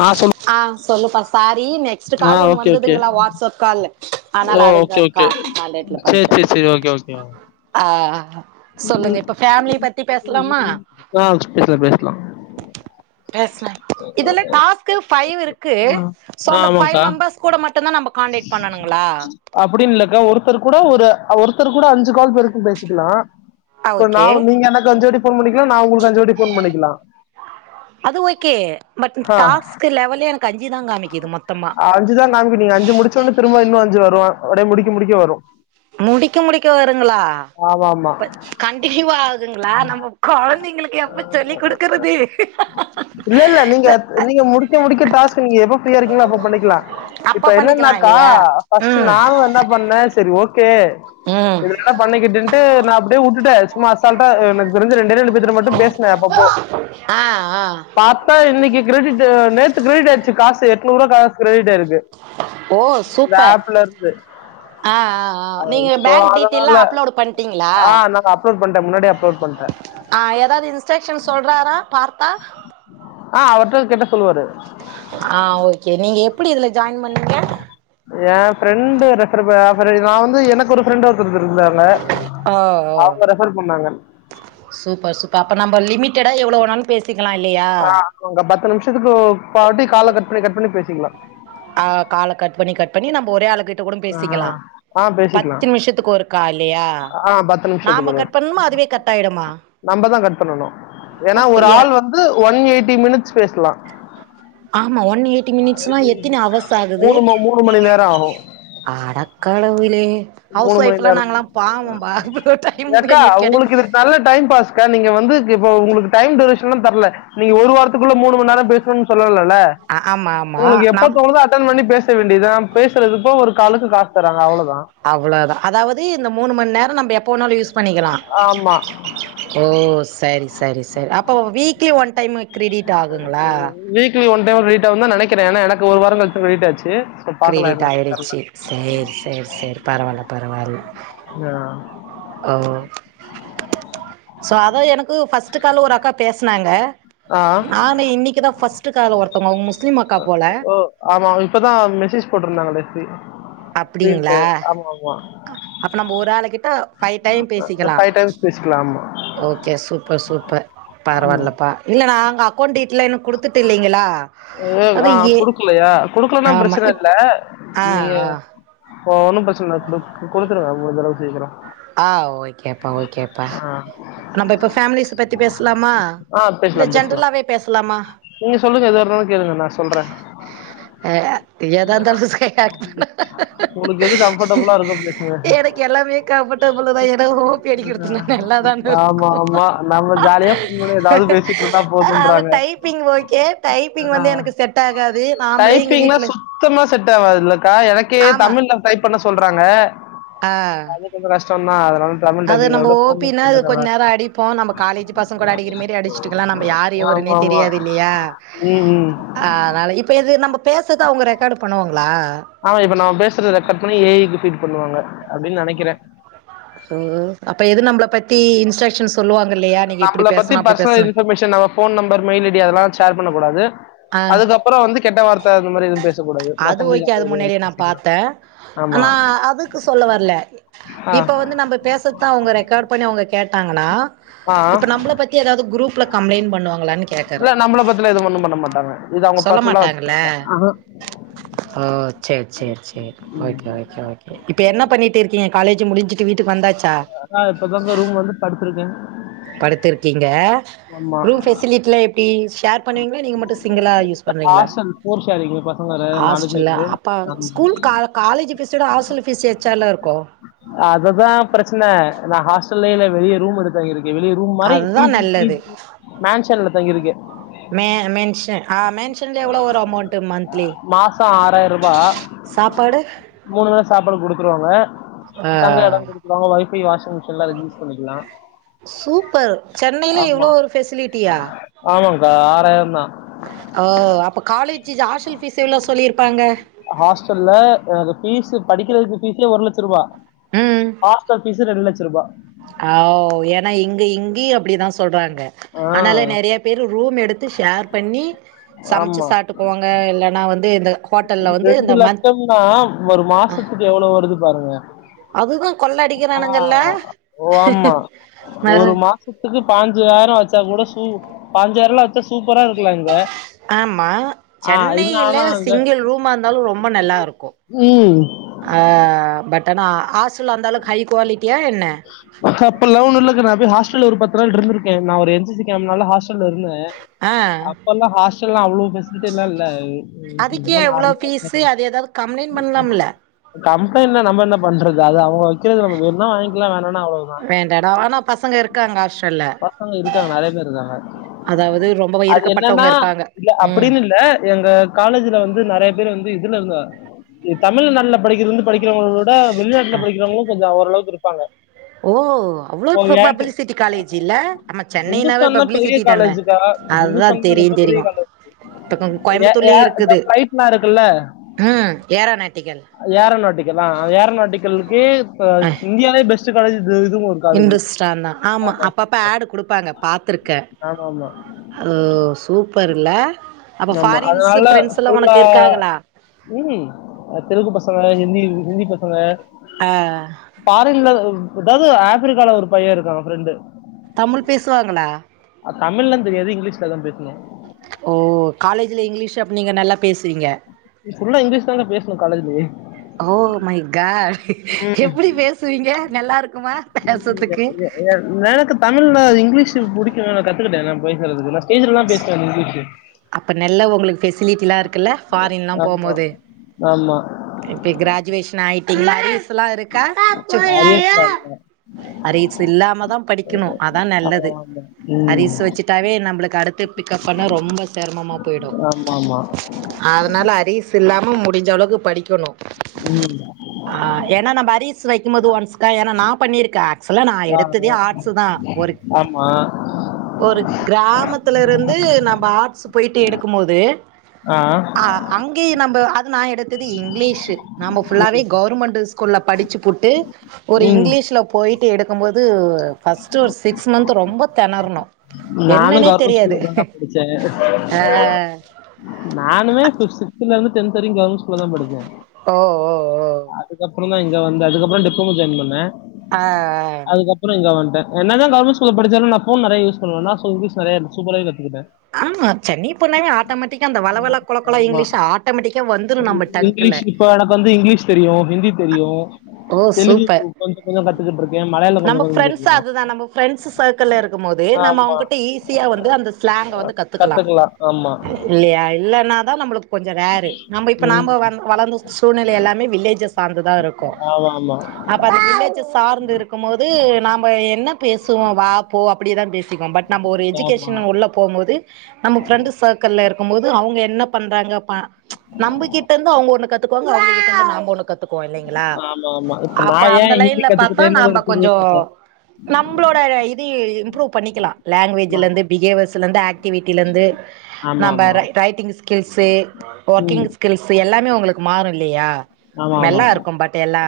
ஆ சொல் ஆ சொல்லுப்பா சாரி நெக்ஸ்ட் கால் ஒண்ணு ஓகே ஓகே வந்ததுங்களா வாட்ஸ்அப் கால் அதனால ஆ அதுக்கு ஓகே கா ஓகே கான்டாக்ட்ல சேரி பண்ணிட்டு சேரி சேரி ஓகே ஓகே ஆ சொல்லுங்க இப்ப ஃபேமிலி பத்தி பேசலாமா ஆ பேசலா பேசலா பேசலாங் டாஸ்கு பைவ் இருக்கு ஆ சோ ஆ அந்த பைவ் ஆமாங்க்கா மெம்பர்ஸ் கூட மட்டுதா நம்ப கான்டெக்ட் பண்ணனுங்களா க்க ஒருத்தர் கூட ஒரு ஒருத்தர் கூட அஞ்சு கால் பேருக்கு பேசிக்கலா ஆ இப்ப நா ஓகே நீங்க எனக்கு அஞ்சு வாட்டி ஃபோன் பண்ணிக்கலா நா உங்களுக்கு அஞ்சு வாட்டி ஃபோன் பண்ணிக்கலா அது ஓக்கே பட் ஆ டாஸ்க் லெவலே எனக்கு அஞ்சுதா காமிக்குது மொத்தமா அஞ்சுதா ஒடே முடிக்க முடிக்க வரும் முடிக்க முடிக்க வருங்ளா ஆமா ஆமா அப்ப கண்டினியூ ஆகுங்களா நம்ம கொழந்தைங்களுக்கு எப்ப சொல்லி குடுக்கறது இல்ல இல்ல நீங்க நீங்க முடிக்க முடிக்க டாஸ்க் நீங்க எப்ப ஃப்ரியா இருக்கீங்ளோ அப்ப பண்ணிக்கலாம் இப்ப அப்ப பண்ணிக்கலா என்னன்னாக்கா இல்லையா பஸ்ட்டு ம் நானு என்ன பண்ணேன் சரி ஓக் கு ம் இதுலா பண்ணிக்கிட்டுட்டு நா அப் டியே உட்டுட்டேன் சும்மா அசால்ட்டா எனக்கு தெரிஞ்சு ரெண்டே ரெண்டு பேத்துட்ட மட்டும் பேஸ்னே அப்பப்போ ஆ ஆ பாத்தா இன்னிக்கி கிரடிட் நேத்து கிரடிட் ஆயிச்சு காசு எட் நூறுவா காசு கிரெடிட் ஆயிருக் ஓ சூப்பர் இருந்து ஆ ஆ நீங்க சோ பேங்க் டீடெயில்லா அதனால அப்லோட் பண்ணிடீங்ளா ஆ நாங்க அப்லோட் பண்டேன் முன்னாடி அப்லோட் கொன்றே ஆ ஏதாது இன்ஸ்ட்ரக்ஷன் சொல்றாரா பார்த்தா ஆ அவருட்ட கேட்ட சொல்லுவாரு ஆ ஓகே நீங்க எப் புடி இதுல ஜாயின் பண்ணிங்க என் ஃப்ரெண்ட் ரெபர் ரெபரி நா வந்து எனக்கு ஒரு ஃப்ரெண்ட் ஒருத்தரு ஆ ஓ ரெஃபர் பண்ணாங்க சூப்பர் சூப்பர் அப்ப நம்ப லிமிட்டடா எவ்ளோ வேணாலும் பேசிக் கலாம் இல்லியா து நிமிஷத்துக்கு ஃபாட்டி கால கட் பண்ணி கட் பண்ணி பேசிக்கலாம் ஆ கால கட் பண்ணி கட் பண்ணி நம்ம ஒரே ஆளுகிட்ட கூட ஆ பேசிக்கலா ஆ பத்து பேசிக்கலாம் நிமிஷத்துக்கு ஒருக்கா இல்லையா ஆ பத்து நிமிஷத்துக் நாம ஒரு கட் வாட்டி பண்ணுமா அதுவே கட் ஆயிடுமா நம்மதான் கட் பண்ணனு ஏன்னா ஒரு அப்டியா ஆள் வந்து ஒன் எயிட்டி மினிட்ஸ் பேசலா ஆமா ஒன் எயிட்டி மினிட்ஸ் எத்தினி அவர்ஸ் ஆகுது மூணு ம- மூணு மணி நேரம் ஆகும் அட கடவுளே ஹவுஸ் மூணு மணி ஒய்ப்பு நேரம் நாங்ளாம் பாவம்ப்பா அவ்ளோ டைம் எங்களுக்கு கெடைக் க நீங்க வந்து இப்ப உங்களுக்கு டைம் டூரேஷன்லாம் தர்ல நீங்க ஒரு வாரத்துக்குள்ள மூணு மணி நேரம் பேசணுன்ர சொல்லல்ல ஆ ஆமா ஆமா ஒங்களுக்கு எப்ப நம் தேணுதோ அட்டன் பண்ணி பேஸ் ச வேண்டியதார பேசுறதுக்கு ஒரு காலக்கு காசு தராங்க அவ்ளோ அவ்ளோதா அதாவுது இந்த மூணு மணி நேரம் நம்ப எப்ப வேனாலும் யூஸ் பண்ணிக்கலாம் ஆமா ஓ சரி சரி சரி அப்ப வீக் வீக்லி ஒன் டைம் ரிவிட் ஆவுன்தா நெனக் கிறே ஏன்னா எனக்கு ஒரு வாரம் கழிச்சு கிரெடிட் ஆச்சு ஸோ பார்க்கலாம் கிரடிட் என்ன தெரியல ஆயிடுச்சு சேரி சேரி சேரி பரவால்ல பரவால்ல ஓ சோ அத எனக் கு பஸ்ட்டு காலு ஒரு அக்கா பேசினாங்க ஆ ஆ. நானே இன்னைக்குதா ஃபஸ்ட் ஓ ஆமா இப்பதா மெசேஜ் போட்டுருந்தாங்க டெஸி அப்டிங்ளா அப்ப நம்ம ஒரு ஆளு கிட்ட பைவ் டைம் பேசிக்கலா ஃபைவ் டைம்ஸ் பேசிக்கலாம் ஆமா ஓகே சூப்பர் சூப்பர் பரவாயில்லா பா இல்ல நா அக்கௌண்டு டீடெய்ல் இன்னு குடுத்துட் ஆ குடுக்கலையா குடுக்கலன்னா ஆமா பிரச்சன இப் இல்ல ஆ நீங்க ஆ ஒ ஒன்னும் பிரச்சன இல்ல குடு குடுத்துருங்க அவுங்களுக்கு முடுஞ்சளவு சீக்கரோ ஆ ஓகேப்பா ஓகேப்பா ஆ நம்ம இப்ப பேமிலிஸ் பத்தி பேசலாமா ஆ இல்ல பேசலாம் பேசலாம் ஜென்ரலாவே பேசலாமா நீங்க சொல்லுங்க எதுவா இருந்தாளு கேளுங்க நா சொல்றே எதா இருந்தாலு தா தச ஆ பண்ண உங்களுக்கு எது கம்ஃபர்டபுளா இருக்கோ பேசுங்க எனக்கு எல்லாமே கம்பர்டபிள் தா ஏன்னா ஓபி அடிக்குறதுனா நல்ல தான ஆமா இருக்கு ஆமா நம்ம ஜாலியா ஃபோன் பண்ணி ஏதாவது பேசிட்டு இருந்தா அத போதுன்றாங்க டைப்பிங் ஏ டைப்பிங் வந்து எனக்கு செட் ஆகாது நாமளே எங்க டைப்பிங்னா வீட்ல சுத்தமா செட்ட ட்டாவாதுல எனக்கே ஆமா தமிழ்ல டைப் பண்ண சொல்றாங்க ஆ அது கொஞ்சோ கஷ்டோ சொன்னா அதுனால அது நம்ப ஓப்பின்னா அது கொஞ்ச நேரோ அடிப்போ நம்ம காலேஜ் பசங்க கூட அடிக்கிறமாரி அடிச்சிட்டுக்கலா நம்ம யாரு எவருனே தெரியாது இல்லையா உம் உம் அதனால இப்ப இது நம்ம பேசுறது அவங்க ரெக்கார்டு பண்ணுவாங்களா ஆமா இப்ப ந பேசுறது கட் பண்ணி ஏஐ க்கு பீட் பண்ணுவாங்க அப்டின்னு நெனக்குறே ம் அப்ப எது நம்மள பத்தி இன்ஸ்ட்ரக்ஷன் சொல்லுவாங்க இல்லையா நீங்க இப்டி நம்மள பத்தி பேசணு அப்டி பர்சனல் பேசணு இன்பர்மேஷன் நம்ம ஃபோன் நம்பர் மெயில் ஐடி அதெல்லா கால் பண்ணக்கூடாது ஆ அதுக்கப்றௌ வந்து கெட்ட வார்த்த அந்த மாரி எதுவு பேசக்கூடாது அது மத்தபடி ஓகே நம்ம அது எது வேணா முன்னாடியே நா பேசிக்கலா பாத்தே ஆமா நா அதுக்கு சொல்ல வரல ஆ இப்ப வந்து நம்ம பேசறதுதா அவுங்க ரெக்காட் பண்ணி அவுங்க கேட்டாங்கனா ஆ இப்ப நம்மள பத்தி ஏதாவது குரூப்ல கம்ப்ளைண்ட் பண்ணுவாங்ளா இல்ல நம்மள பத்தில எதுவு ஒன்னும் பண்ண மாட்டாங்க இது அவங்க சொல்ல பர்சனலா மாட்டாங்கள வச்சுக்குவாங்க ஆ ஓ சேரி சேரி ஓகே ஓகே ஓகே இப்ப என்ன பண்ணிட்டு இருக்கீங் ம் காலேஜ் முடிஞ்சுட்டு வீட்டு வந்தாச்சு ஆ இப்பதங்க ரூம் வந்து படுத்துருக்கே படுத்துருக்கீங்க ஆமா ரூம்ஃபெசிலிடிலா எப்டி ஷேர் பண்ணீவீங்களா நீங்க மட்டு சிங்கிளா யூஸ் பன்னுவீங்களா ஹாஸ்டல் ஃபோர் ஷேரிங்கு பசங்க ரெ- நாலு ஆஸ்டலா பேரு அப்ப ஆமா ஸ்கூல் கா காலேஜ் ஃபீஸ்டோட ஹாஸ்டல் ஃபீஸ் எக்ஸ்டால இருக்கு டலேல வெளகய ரூம் எடுத் தங்கிருக்கு இவெளி ரூம் மாரி பி [unintelligible] மேன்ஷன் ஆ மேன்ஷன் எவ்ளோ ஒரு அமௌ்ன்டு மந்தலி மாசோ ஆறாயிர ரூபா சாப்பாடு த்துருவாங்க ஆ தங்க இட குடுத்துருவாங்க ஒய்ஃபை வாஷிங் மிஷின் எலா யூஸ் பண்ணிக்கலா னையில இவ்ளோ ஒரு ஃபெசிலிட்டியா ஆமாக்கா ஆராய்ரந்தா ஒ அப்ப காலேஜ் ஹாஸ்டல் ஃபீஸ் எவ்ளோ சொல்லிருப்பாங்க ஹாஸ்டல்ல எனக்கு ஃபீஸ் படிக்கிறதுக்கு ஃபீஸே ஒரு லச்ச ரூபா ஹாஸ்டல் ஃபீஸ் ரெண்டு லச்ச ரூபா அவ் ஏன்னா இங்க இங்கயு அப்டிதாஸ் சொல்றாங்க ஆ ஆனால நறைய பேர் ரூம் எடுத்து ஷேர் பண்ணி சமைச்சு சாட்டு போவாங்க இல்லன்னா வந்து இந்த ஹோட்டல்ல உ வந்து ரெண்டு இந்த மந்த் லட்சம்னா ஒரு அ மாசத்துக்கு எவ்வளோ வருது பாருங்க அதுதா கொள்ள ஆ அடிக்கிறானுங்கல்ல ஒ ஆமா மறு ஒரு மாசத்துக்கு பாஞ்சுாயிரோ வச்சா கூட உ பான்ஞாய்ரல்லா சூப்பரா இருக்கலா இங்க ஆமா ஆ இருந்தாலு அங்க மா இருந்தாலு ரொம்ப நல்லா இருக்கு ம் ஆ ஆ கட்டனு ஆ ஆசல் வந்தாலு ஹைக் குவாலி அப்டிலா ஒன் இல்லகா நா போய் ஹாஸ்டல்ல ஒரு பத்து நாள் இருந்துக்கு நா ஒரு என் சி சி கம்ப்னால ஹாஸ் அப்பல்ல இருந்தே ஆ அப்பல்லா ஹாஸ்டல்ல லா அவ்ளோ ஃபெஸிலிடல்லா இல்ல அதுக்கே எவ்ளோ ஃபீஸு அது ஏதாவது கம்ப்ளைண்ட் பண்ணலாம்ல [unintelligible] ஹாஸ்டல்ல நம்ம என்ன பண்றங்க [unintelligible] [unintelligible] ல்லாம் வேனா நா அவ்ளோ தா வேண்டாடா ஆனா பசங்க இருக்காங்க ஹாஸ்டல்ல பசங்க இருக்காங்க நறைய பேர் இருக்காங்க அதாவது ரொம்ப அது என்னன்னா இறுக்கப்பட்டவங்க இருப்பாங்க இ ம் அப்படின்னு இல்ல எங்க காலேஜல வந்து நிறைய பேர் வந்து இருந்த இருந்த தமிழ் நல்ல படிக்கிறது வந்து படிக்க [unintelligible] வெளிநாட்டில படிக்கிறவங்கலு கொஞ்ச ஓரளவுக்கு இருக்கு இருப்பாங்க ஓ அவ்ளோ ப பப்ளிசிட்டி காலேஜ் இல்ல ஆமா [unintelligible] சென்னைனாவே இந்துஸ்தான்தா பெரிய பப்ளிசிட்டி தான காலேஜுக்கா அதுதா இந்துஸ்தான் தெரியு ரொம்ப பெரிய தெரியு காலேஜ் இப்ப எ எ கோயம்புத்தூர்லயு இந்த இருக்குது பிளைட்லா இருக்குல்ல ம் ஏரோநாட்டிக்கல் ஏரநாட்டிக்கள் அ ஏரநாட்டிக்கலுக்கு இப்ப அ இந்தியாலே பெஸ் ஸ்ட்டு காலேஜ் இது இதுவு ஒரு காலேஜ் இந்துஸ்தான் தா ஆமா அப்பப்ப ஆடு குடுப்பாங்க பாத்துருக்கே ஆமா ஆமா ஓ சூப்பர் இல்ல அப்ப ஆ ஆமா ஃபாரின்ஸு அதனால ஃப்ரெண்ட்ஸ் எல்லா ஃபுல்லா உனக்கு இருக்காங்களா ம் தெலுகு பசங்க ஹந்தி ஹிந்தி பசங்க ஆ பாரின்ல ஏதாவது ஆப்பிரிக்கால ஒரு பையே இருக்காங்க ஃப்ரெண்டு தமிழ் பேசுவாங்களா தமிழ்லா தெரியாது இங்கிலீஷ்லதா பேசுனு ஓ காலேஜ்ல இங்கிலீஷ் அப்ப நீங்க நல்லா பேசுவிங்க ஃபுல்லா இங்கிலீஷ்தாகா பேசணு காலேஜிலியே ஓ மை காட் ம்ம் எப்டி பேசுவீங்க நல்லா இருக்குமா எ பேசறதுக்கு எ எனக்கு தமிழ்ல இங்கிலீஷ் புடிக்கு கத் த்துக்கிட்டே [unintelligible] அப்ப நல்ல உங்களுக்கு பெசிலிட்டில்லா இருக்குல்ல ஃபாரின்ல்லா ஆமா ஆமா இப்ப கிராஜுவேஷன் ஆயிட்டீங்கள அரியர்ஸ்ல்லா இருக்கா அரியர்ஸ்ல இல்ல அரிஸ் இல்லாமதா படிக்கணு அதா நெல்லது அரிஸ் வச்சுட்டாவே நம்மளுக்கு அடுத்து பிக்கப் பண்ண ரொம்ப சிரமம்மா போயிடு ஆமா ஆமா அதனால அரிஸ் சி இல்லாமல் முடிஞ்சளவுக்கு படி க்குனு ம் ஸ் வைக்குபோது ஒன்ஸ்கா ஏன்னா நா பண்ணிருக்கே ஸ்லா நா எடுத்ததே ஆமா ஆமா ம் ஆ, ஆட்ஸ் தா ஒரு ஆமா ஒரு கிராமத்துல இருந்து நம்ம ஆட்ஸ் போயிட்டு எடுக்கு போது ஆ அ அங்கேய நம்ம அது நா இங்கீஷ் நாம ஃபுல்லாவே கவர்மெண்ட் ஸ் கூல படிச்சுப்புட்டு ஒரு ம் இங்கிலீஷ்ல போயி த் எடுத் க்கு போது ஃபஸ்ட் ஒரு சிக்ஸ் மந்த் ரொம்ப தெணர்ணொ நானும் என்னன்னே கவர்மெண்ட் தெரியாது ஸ்கூல்ல தாங்க படிச்சேன் ஆ அ டென்த்வரைக்கு கவுர்மெண்ட் ஸ்கூல்லதா படிச்சே ஓ ஓ ஓ ப்புறோந்தா இங்க வந்தே அதுக்கப்பறோ டிப்ளமோ ஜாயின் பண்ணே ஆ ஆ அதுக்கப்புறோ இங்க வந்டே என்னதா கவர்மெண்ட் ஸ்கூல்ல படிச்சாலு நா ஃபோன் நெறய யூஸ் பண்ணுவனா சோ இங்கிலிஷ் நெறய சூப்பரா கத் ஆமா சென்னை போனாவே ஆட்டோமேட்டிக்கா அந்த வழவழ கொழகொழ ஆமா இங்கிலீஷு ஆட்டோமேட்டிக்கா வந்துரு நம்ம டங்க்குல தெரியு தெலுகு கொஞ்ச கொஞ்ச கத்துக்கிட்ருக்கே நம்ப ஃப்ரெண்ட்ஸ் அதுதா நம்ப ஃப்ரெண்ட்ஸ் சர்க்கிள்ல இருக்கும் போது நம்ம ஆமா அவங்ககிட்ட ஈஸியா வந்து அந்த ஸ்லாங்க வந்து கத்துக்கலா கத்துக்கலாம் ஆமா இல்லையா இல்லன்னாதா நம்பளுக்கு கொஞ்ச ரேரு நம்ம இப்ப ம் நாம வந் வளந்த சூழ்நெல எல்லாமே வில்லேஜஸ் சார்ந்துதா இருக்கு ஆமா ஆமா அப்ப அந்த வில்லேஜ சார்ந்து இருக்கும் போது நாம்ப என்ன பேசுவோ வா போ அப்பிடியேதா பே சிக்குவோ பட் நம்ப ஒரு ஆமா எஜுகேஷன் உள்ள போகும்போது நம்ம ஃப்ரெண்டு சர்க்கிள்ல இரு க்கும்போது அவுங்க என்ன பண்றாங்க பா நம்பகிட்ட இர்ந்து அவுங்க ஒண்ணு கத்துக்குவாங் க அவங்ககிட்ட இருந்து நாம்ப ஒன்னு கத் துக்குவோ இல்லீங்களா ஆமா ஆமா இப்ப அப்ப நான் அந்த ஏன் ஹிந்தி லைன்ல பாத்தா கத்துக்கிட்டேன்னு நாம்ப ஒரு பெரிய கொஞ்சோ கதை நம்பளோட இது இம்ப்ரூவ் பண்ணிக்கலா ஆமா லாங்குவேஜ்லிர்ந்து பிஹேவியர்ஸ்லேர்ந்து ஆக்ட்டிவிட்டிலேர்ந்து ஆமா நாம்ப ஆமா. ரைட்டிங் ஸ்கில்ஸு ஒர்க்கிங் ம் ஸ்கில்ஸு எல்லாமே உங்களுக்கு மாறு இல்லியா ஆமா ஆமா நல்லா இருக்கு பட் எல்லா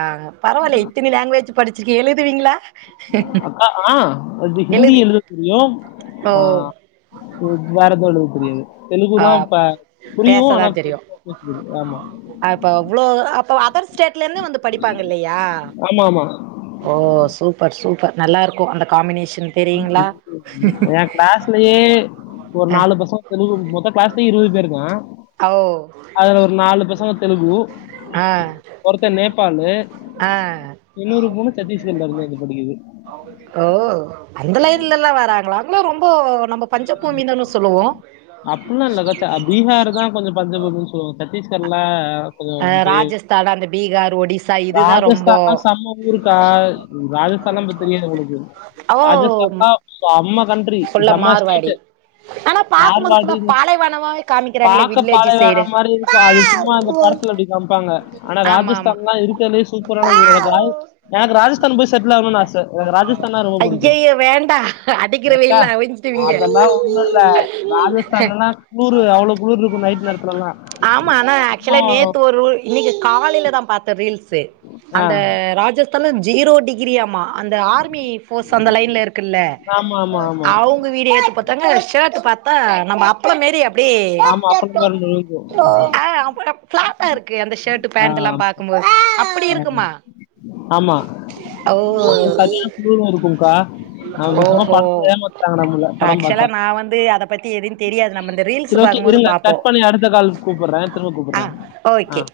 பரவால்ல இத்தினி லாங்வேஜ் படிச்சிருக்கீ எழுதுவீங்ளா அக்கா ஆ அது ஹிந்தி எழுது எழுதத் தெரியு ஓ ஆ இத் வேற எதுவு எழுத தெரியாது ஆ தெலுங்குலாம் ப புரியும் பேசதா ஆனா தெரியு பெருசா பேச தெரியாது. ஆமா அப்போ இவ்ளோ அப்ப அதர் ஸ்டேட்லருந்து படிப்பாங்க இல்லயா ஆமா ஆமா ஓ சூப்பர் சூப்பர் நல்லாருக்கு அந்த காம்பினே [inaudible] ஏன் கிளாஸ்லயே ஒரு அ நாலு பசங் தெலு கு மொத்த கிளாஸ்லயு இருவது பேருதா ஓ அதுல ஒரு நாலு பசங்க தெலுகு ஆ ஒருத்த நேபாளு ஆ இன்னொரு பொண்ணு சத்தீஸ்கர்ல இருந்து வந்து படிக்குது ஓ அந்த லைன்ல இருந்தல்லா வாராங்களா அவங்கல்லா ரொம் அப்டில்லா இல்லக்கா ச்ச ஆ பீஹாருதா கொஞ்சோ பஞ்சபூமின்னு சொல்லுவோ சத் தீஸ்கர்ல கொஞ்சோ அ பெ ராஜஸ்தான் அந்த பீகார் ஒடிசா இதுதா ரொம்போ ராஜஸ்தான்லா செம்ம ஊருக்கா இது ராஜஸ்தான்லா நம்பளுக்கு தெரியாது உங்களுக்கு ஓ ராஜஸ்தான்லா செம கண்ட்ரி செம வாடி ஆனா பாக்கும்போது ஃபுல்லா இந்த பாலைவனமாவே காமிக்கிறாங்களே பாக்க வில்லேஜு சைடு பாலைவனம் மாரி இருக்கும் அது சும்மா அந்த படத்துல அப்டி காமிப்பாங்க ஆனா ஆமா ஆமா ராஜஸ்தான்லா இருக்கறதுலயே சூப்பரான ஊரு எனக்கு ராஜ எனக்கு ராஜஸ்தானு போய் செட்லு ஆகணுன்னு ஆச எனக்கு ராஜஸ்தான்னா ரொம்ப புடிக்கு ஐயய்யோ வேண்டா அடிக்கிற யக்கா வெயில்ல அவிஞ்சிடுவீங்க அதல்லா ஒன்னுல ராஜஸ்தான்லலாம் குளுரு அவ்ளோ குளுருருக்கும் நைட் நேரத் ஆமா ஆனா ஆக்சுவலா நேத்து ஒரு ரூல் இன்னிக்கு காலேல தா பாத்தேன் ரீல்ஸ் ஸு ஆ அந்த ராஜஸ் அப்பலா ஜீரோ டிகிரியா மா அந்த ஆர்மி ஃபோர்ஸ் அந்த லைன்ல இருக்குல்ல ஆமா ஆமா ஆமா அவுங்க வீடு ஏத்து ப ஒருத்தங்க ஷர்ட் பாத்தா நம்ப அப்பளமேரி ஆமா அப்பளம் மாரி நொறுங்கும் ஓ ஆ அப்டம் பிளாட்டா இருக்கு அந்த ஷ ட் ஆ, பேண்ட் எல்லாம் பாகும்போது ஆமா ஓ அது சரியா குளுரும் இருக்கும்கா நம்ம சும்மா ஓஹோ படத்துல ஏமாத்துவாங்க நம்மள படம் ஆக்சுவலா பாத்தா நா வந்து அத பத்தி எதுவு தெரியாது நம்ம இந்த ரீல்ஸ் சரி ஓகே பாக்கும்போது இருங்க பாப்போ கட் பண்ணி அடுத்த கால் கூப்புறேன் திரும்ப ஆ கூப்புறேன் ஆ ஓகே